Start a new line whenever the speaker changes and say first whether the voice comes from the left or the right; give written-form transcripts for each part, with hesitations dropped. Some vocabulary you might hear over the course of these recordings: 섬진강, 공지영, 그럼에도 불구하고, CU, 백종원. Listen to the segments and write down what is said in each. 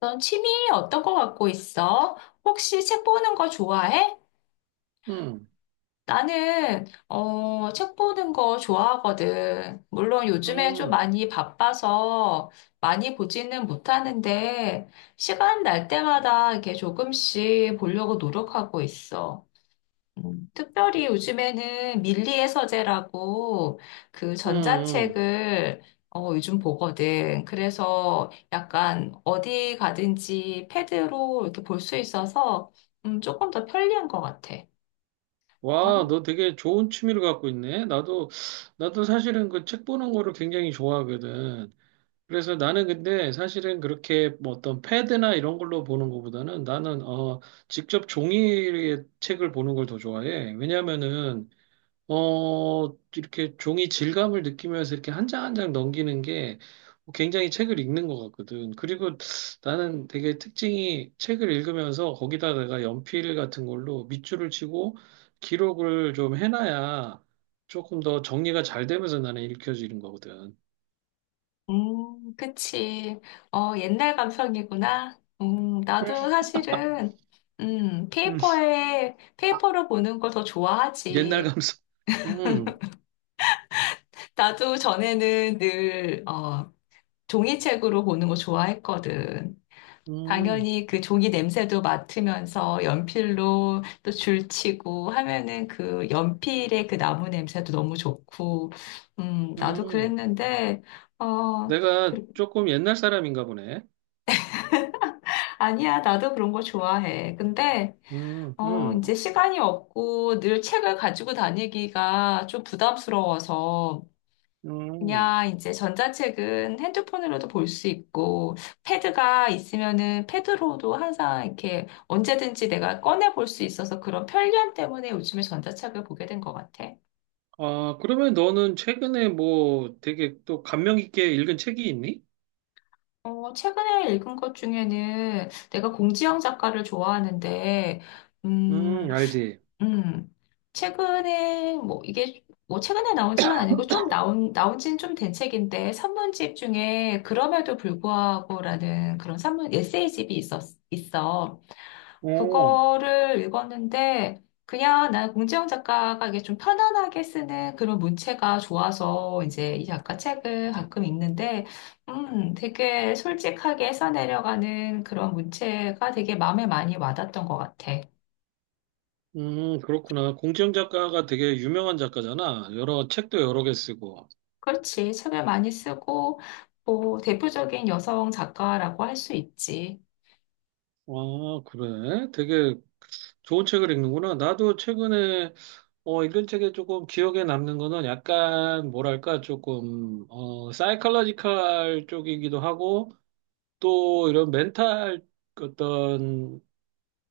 left: 넌 취미 어떤 거 갖고 있어? 혹시 책 보는 거 좋아해?
right: 응,
left: 나는, 책 보는 거 좋아하거든. 물론 요즘에 좀
right: 응,
left: 많이 바빠서 많이 보지는 못하는데, 시간 날 때마다 이렇게 조금씩 보려고 노력하고 있어. 특별히 요즘에는 밀리의 서재라고 그
right: 응, 응.
left: 전자책을 요즘 보거든. 그래서 약간 어디 가든지 패드로 이렇게 볼 수 있어서 조금 더 편리한 것 같아.
right: 와, 너 되게 좋은 취미를 갖고 있네. 나도 사실은 그 책 보는 거를 굉장히 좋아하거든. 그래서 나는 근데 사실은 그렇게 뭐 어떤 패드나 이런 걸로 보는 것보다는 나는, 직접 종이의 책을 보는 걸 더 좋아해. 왜냐면은 이렇게 종이 질감을 느끼면서 이렇게 한 장 한 장 넘기는 게 굉장히 책을 읽는 것 같거든. 그리고 나는 되게 특징이 책을 읽으면서 거기다 내가 연필 같은 걸로 밑줄을 치고 기록을 좀 해놔야 조금 더 정리가 잘 되면서 나는 읽혀지는 거거든.
left: 그치. 옛날 감성이구나.
right: 음.
left: 나도 사실은
right: 음,
left: 페이퍼에 페이퍼로 보는 걸 더
right: 옛날
left: 좋아하지.
right: 감성. 음,
left: 나도 전에는 늘 종이책으로 보는 거 좋아했거든.
right: 음,
left: 당연히 그 종이 냄새도 맡으면서 연필로 또 줄치고 하면은 그 연필의 그 나무 냄새도 너무 좋고, 나도
right: 음.
left: 그랬는데, 어,
right: 내가
left: 그-
right: 조금 옛날 사람인가 보네.
left: 아니야, 나도 그런 거 좋아해. 근데,
right: 음, 음,
left: 이제 시간이 없고 늘 책을 가지고 다니기가 좀 부담스러워서,
right: 음.
left: 그냥 이제 전자책은 핸드폰으로도 볼 수 있고, 패드가 있으면은 패드로도 항상 이렇게 언제든지 내가 꺼내 볼 수 있어서 그런 편리함 때문에 요즘에 전자책을 보게 된 것 같아.
right: 아, 그러면 너는 최근에 뭐 되게 또 감명 깊게 읽은 책이 있니?
left: 최근에 읽은 것 중에는 내가 공지영 작가를 좋아하는데, 음,
right: 알지.
left: 음, 최근에, 뭐, 이게, 뭐, 최근에 나온 책은 아니고, 좀 나온 지는 좀 된 책인데, 산문집 중에, 그럼에도 불구하고라는 그런 산문, 에세이집이 있어.
right: 오.
left: 그거를 읽었는데, 그냥 난 공지영 작가가 이게 좀 편안하게 쓰는 그런 문체가 좋아서, 이제 이 작가 책을 가끔 읽는데, 되게 솔직하게 써내려가는 그런 문체가 되게 마음에 많이 와닿던 것 같아.
right: 그렇구나. 공지영 작가가 되게 유명한 작가잖아. 여러 책도 여러 개 쓰고.
left: 그렇지. 책을 많이 쓰고, 뭐, 대표적인 여성 작가라고 할 수 있지.
right: 아, 그래? 되게 좋은 책을 읽는구나. 나도 최근에 읽은 책에 조금 기억에 남는 거는 약간 뭐랄까 조금 사이컬러지컬 쪽이기도 하고 또 이런 멘탈 어떤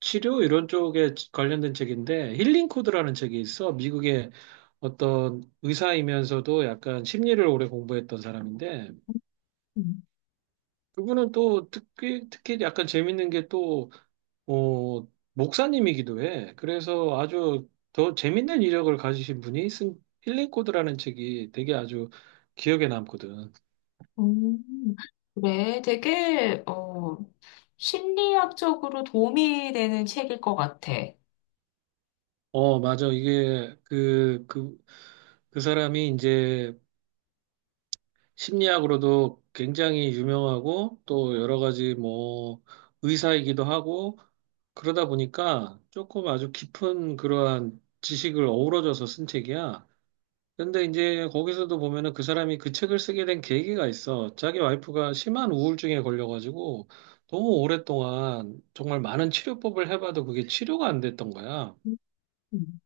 right: 치료 이런 쪽에 관련된 책인데 힐링 코드라는 책이 있어. 미국의 어떤 의사이면서도 약간 심리를 오래 공부했던 사람인데
left: 음.
right: 그분은 또 특히 약간 재밌는 게 또 어, 목사님이기도 해. 그래서 아주 더 재밌는 이력을 가지신 분이 쓴 힐링 코드라는 책이 되게 아주 기억에 남거든.
left: 음, 그래. 되게, 심리학적으로 도움이 되는 책일 것 같아.
right: 어, 맞아. 이게 그 사람이 이제 심리학으로도 굉장히 유명하고 또 여러 가지 뭐 의사이기도 하고 그러다 보니까 조금 아주 깊은 그러한 지식을 어우러져서 쓴 책이야. 근데 이제 거기서도 보면은 그 사람이 그 책을 쓰게 된 계기가 있어. 자기 와이프가 심한 우울증에 걸려가지고 너무 오랫동안 정말 많은 치료법을 해봐도 그게 치료가 안 됐던 거야.
left: 음.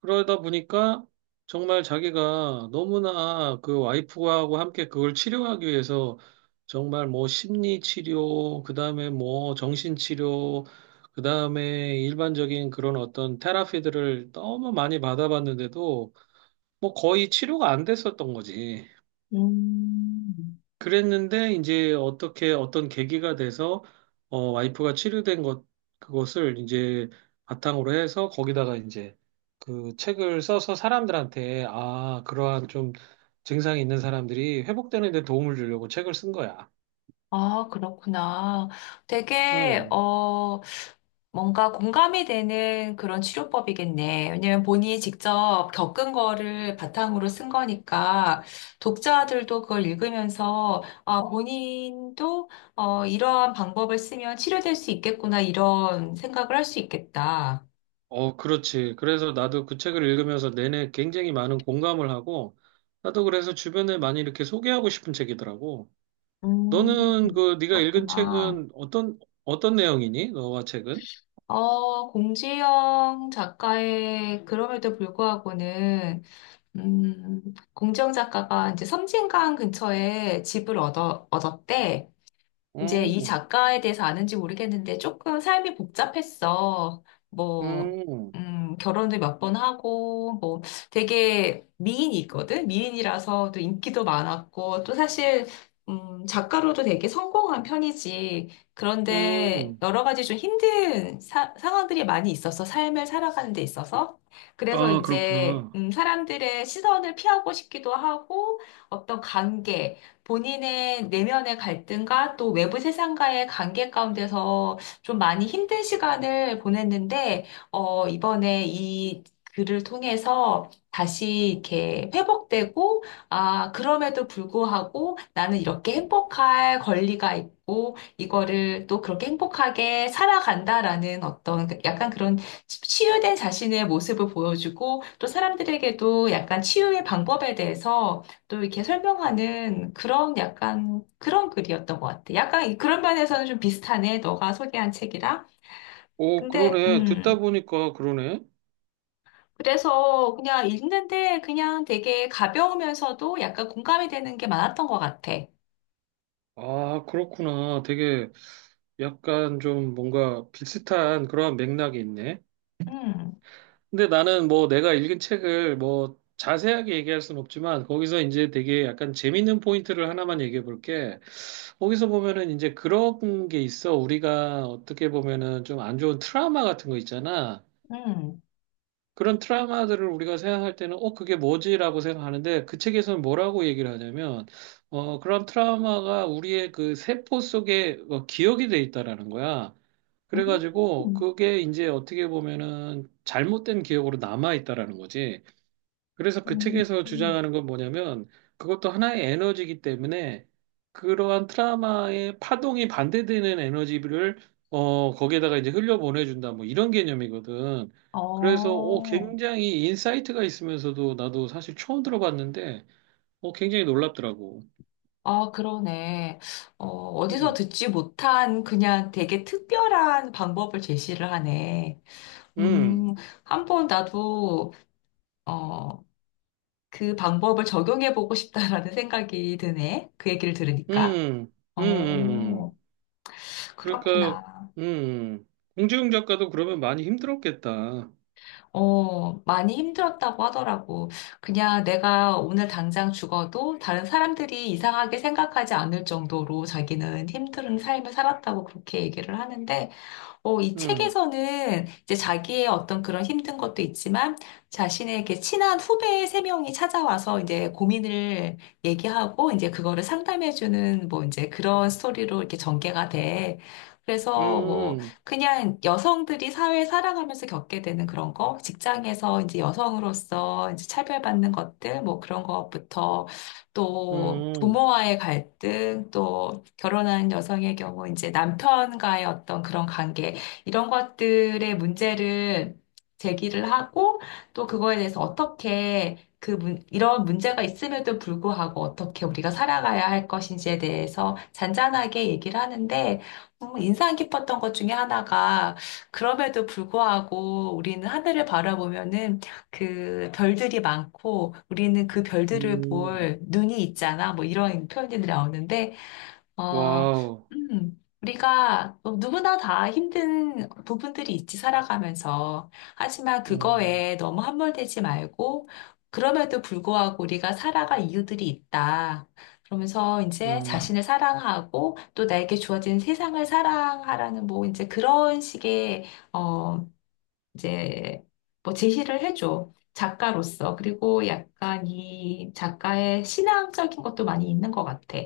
right: 그러다 보니까 정말 자기가 너무나 그 와이프하고 함께 그걸 치료하기 위해서 정말 뭐 심리 치료, 그다음에 뭐 정신 치료, 그다음에 일반적인 그런 어떤 테라피들을 너무 많이 받아봤는데도 뭐 거의 치료가 안 됐었던 거지.
left: 음.
right: 그랬는데 이제 어떻게 어떤 계기가 돼서 와이프가 치료된 것 그것을 이제 바탕으로 해서 거기다가 이제 그 책을 써서 사람들한테 아 그러한 좀 증상이 있는 사람들이 회복되는 데 도움을 주려고 책을 쓴 거야.
left: 아, 그렇구나. 되게,
right: 음.
left: 뭔가 공감이 되는 그런 치료법이겠네. 왜냐면 본인이 직접 겪은 거를 바탕으로 쓴 거니까 독자들도 그걸 읽으면서 아, 본인도 이러한 방법을 쓰면 치료될 수 있겠구나 이런 생각을 할 수 있겠다.
right: 어, 그렇지. 그래서 나도 그 책을 읽으면서 내내 굉장히 많은 공감을 하고 나도 그래서 주변에 많이 이렇게 소개하고 싶은 책이더라고.
left: 음,
right: 너는 그 네가 읽은
left: 그렇구나.
right: 책은 어떤 내용이니? 너와 책은?
left: 공지영 작가의 그럼에도 불구하고는 음, 공정 작가가 이제 섬진강 근처에 집을 얻었대. 이제 이
right: 음,
left: 작가에 대해서 아는지 모르겠는데 조금 삶이 복잡했어. 뭐,
right: 음,
left: 결혼도 몇 번 하고, 뭐, 되게 미인이거든? 미인이라서 또 인기도 많았고, 또 사실, 작가로도 되게 성공한 편이지. 그런데
right: 음.
left: 여러 가지 좀 힘든 상황들이 많이 있어서 삶을 살아가는 데 있어서. 그래서
right: 아,
left: 이제,
right: 그렇구나.
left: 사람들의 시선을 피하고 싶기도 하고, 어떤 관계, 본인의 내면의 갈등과 또 외부 세상과의 관계 가운데서 좀 많이 힘든 시간을 보냈는데, 이번에 이 글을 통해서 다시 이렇게 회복되고, 아, 그럼에도 불구하고 나는 이렇게 행복할 권리가 있고, 이거를 또 그렇게 행복하게 살아간다라는 어떤 그 약간 그런 치유된 자신의 모습을 보여주고, 또 사람들에게도 약간 치유의 방법에 대해서 또 이렇게 설명하는 그런 약간 그런 글이었던 것 같아. 약간 그런 면에서는 좀 비슷하네. 너가 소개한 책이랑.
right: 오,
left: 근데
right: 그러네. 듣다 보니까 그러네.
left: 그래서 그냥 읽는데 그냥 되게 가벼우면서도 약간 공감이 되는 게 많았던 것 같아.
right: 아, 그렇구나. 되게 약간 좀 뭔가 비슷한 그런 맥락이 있네.
left: 음,
right: 근데 나는 뭐 내가 읽은 책을 뭐 자세하게 얘기할 순 없지만 거기서 이제 되게 약간 재밌는 포인트를 하나만 얘기해 볼게. 거기서 보면은 이제 그런 게 있어. 우리가 어떻게 보면은 좀 안 좋은 트라우마 같은 거 있잖아.
left: 음,
right: 그런 트라우마들을 우리가 생각할 때는, 그게 뭐지라고 생각하는데, 그 책에서는 뭐라고 얘기를 하냐면, 그런 트라우마가 우리의 그 세포 속에 기억이 돼 있다라는 거야. 그래가지고,
left: 음,
right: 그게 이제 어떻게 보면은 잘못된 기억으로 남아 있다라는 거지. 그래서 그
left: 음,
right: 책에서
left: 음.
right: 주장하는 건 뭐냐면 그것도 하나의 에너지이기 때문에 그러한 트라마의 파동이 반대되는 에너지를 거기에다가 이제 흘려보내준다 뭐 이런 개념이거든. 그래서
left: 어,
right: 굉장히 인사이트가 있으면서도 나도 사실 처음 들어봤는데 굉장히 놀랍더라고.
left: 아, 그러네. 어디서
right: 음,
left: 듣지 못한 그냥 되게 특별한 방법을 제시를 하네.
right: 음,
left: 음, 한번 나도 어, 그 방법을 적용해보고 싶다라는 생각이 드네. 그 얘기를 들으니까.
right: 음,
left: 어,
right: 음. 그러니까
left: 그렇구나.
right: 음 공지웅 작가도 그러면 많이 힘들었겠다.
left: 많이 힘들었다고 하더라고. 그냥 내가 오늘 당장 죽어도 다른 사람들이 이상하게 생각하지 않을 정도로 자기는 힘든 삶을 살았다고 그렇게 얘기를 하는데, 이
right: 음,
left: 책에서는 이제 자기의 어떤 그런 힘든 것도 있지만 자신에게 친한 후배 세 명이 찾아와서 이제 고민을 얘기하고 이제 그거를 상담해주는 뭐 이제 그런 스토리로 이렇게 전개가 돼. 그래서 뭐
right: 음,
left: 그냥 여성들이 사회 살아가면서 겪게 되는 그런 거, 직장에서 이제 여성으로서 이제 차별받는 것들, 뭐 그런 것부터 또
right: 음.
left: 부모와의 갈등, 또 결혼한 여성의 경우 이제 남편과의 어떤 그런 관계, 이런 것들의 문제를 제기를 하고 또 그거에 대해서 어떻게 그 이런 문제가 있음에도 불구하고 어떻게 우리가 살아가야 할 것인지에 대해서 잔잔하게 얘기를 하는데 인상 깊었던 것 중에 하나가 그럼에도 불구하고 우리는 하늘을 바라보면은 그 별들이 많고 우리는 그 별들을
right: 음.
left: 볼 눈이 있잖아 뭐 이런 표현이 나오는데 어,
right: 와우.
left: 우리가 누구나 다 힘든 부분들이 있지, 살아가면서. 하지만
right: 음,
left: 그거에 너무 함몰되지 말고, 그럼에도 불구하고 우리가 살아갈 이유들이 있다. 그러면서 이제
right: 음,
left: 자신을 사랑하고 또 나에게 주어진 세상을 사랑하라는 뭐 이제 그런 식의, 어, 이제 뭐 제시를 해줘. 작가로서. 그리고 약간 이 작가의 신앙적인 것도 많이 있는 것 같아.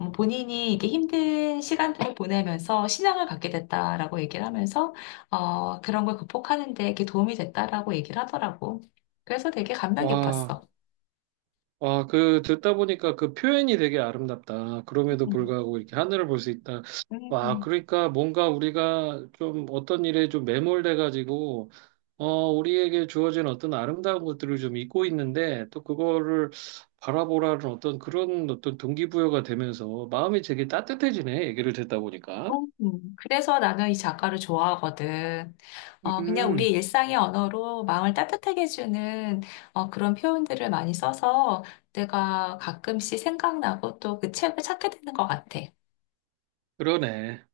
left: 본인이 이게 힘든 시간들을 보내면서 신앙을 갖게 됐다라고 얘기를 하면서, 그런 걸 극복하는 데 이게 도움이 됐다라고 얘기를 하더라고. 그래서 되게 감명 깊었어.
right: 와. 와, 듣다 보니까 그 표현이 되게 아름답다. 그럼에도
left: 음.
right: 불구하고 이렇게 하늘을 볼 수 있다. 와,
left: 음.
right: 그러니까 뭔가 우리가 좀 어떤 일에 좀 매몰돼가지고, 어, 우리에게 주어진 어떤 아름다운 것들을 좀 잊고 있는데, 또 그거를 바라보라는 어떤 그런 어떤 동기부여가 되면서 마음이 되게 따뜻해지네. 얘기를 듣다 보니까.
left: 그래서 나는 이 작가를 좋아하거든. 그냥 우리
right: 음,
left: 일상의 언어로 마음을 따뜻하게 해주는 그런 표현들을 많이 써서 내가 가끔씩 생각나고 또 그 책을 찾게 되는 것 같아.
right: 그러네.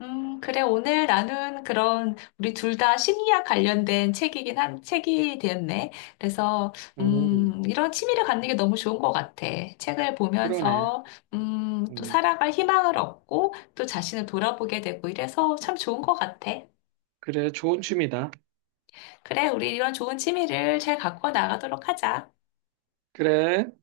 left: 그래. 오늘 나눈 그런 우리 둘 다 심리학 관련된 책이긴 한 책이 되었네. 그래서
right: 음,
left: 이런 취미를 갖는 게 너무 좋은 것 같아. 책을
right: 그러네.
left: 보면서 또
right: 음,
left: 살아갈 희망을 얻고 또 자신을 돌아보게 되고 이래서 참 좋은 것 같아.
right: 그래, 좋은 취미다.
left: 그래, 우리 이런 좋은 취미를 잘 갖고 나가도록 하자.
right: 그래.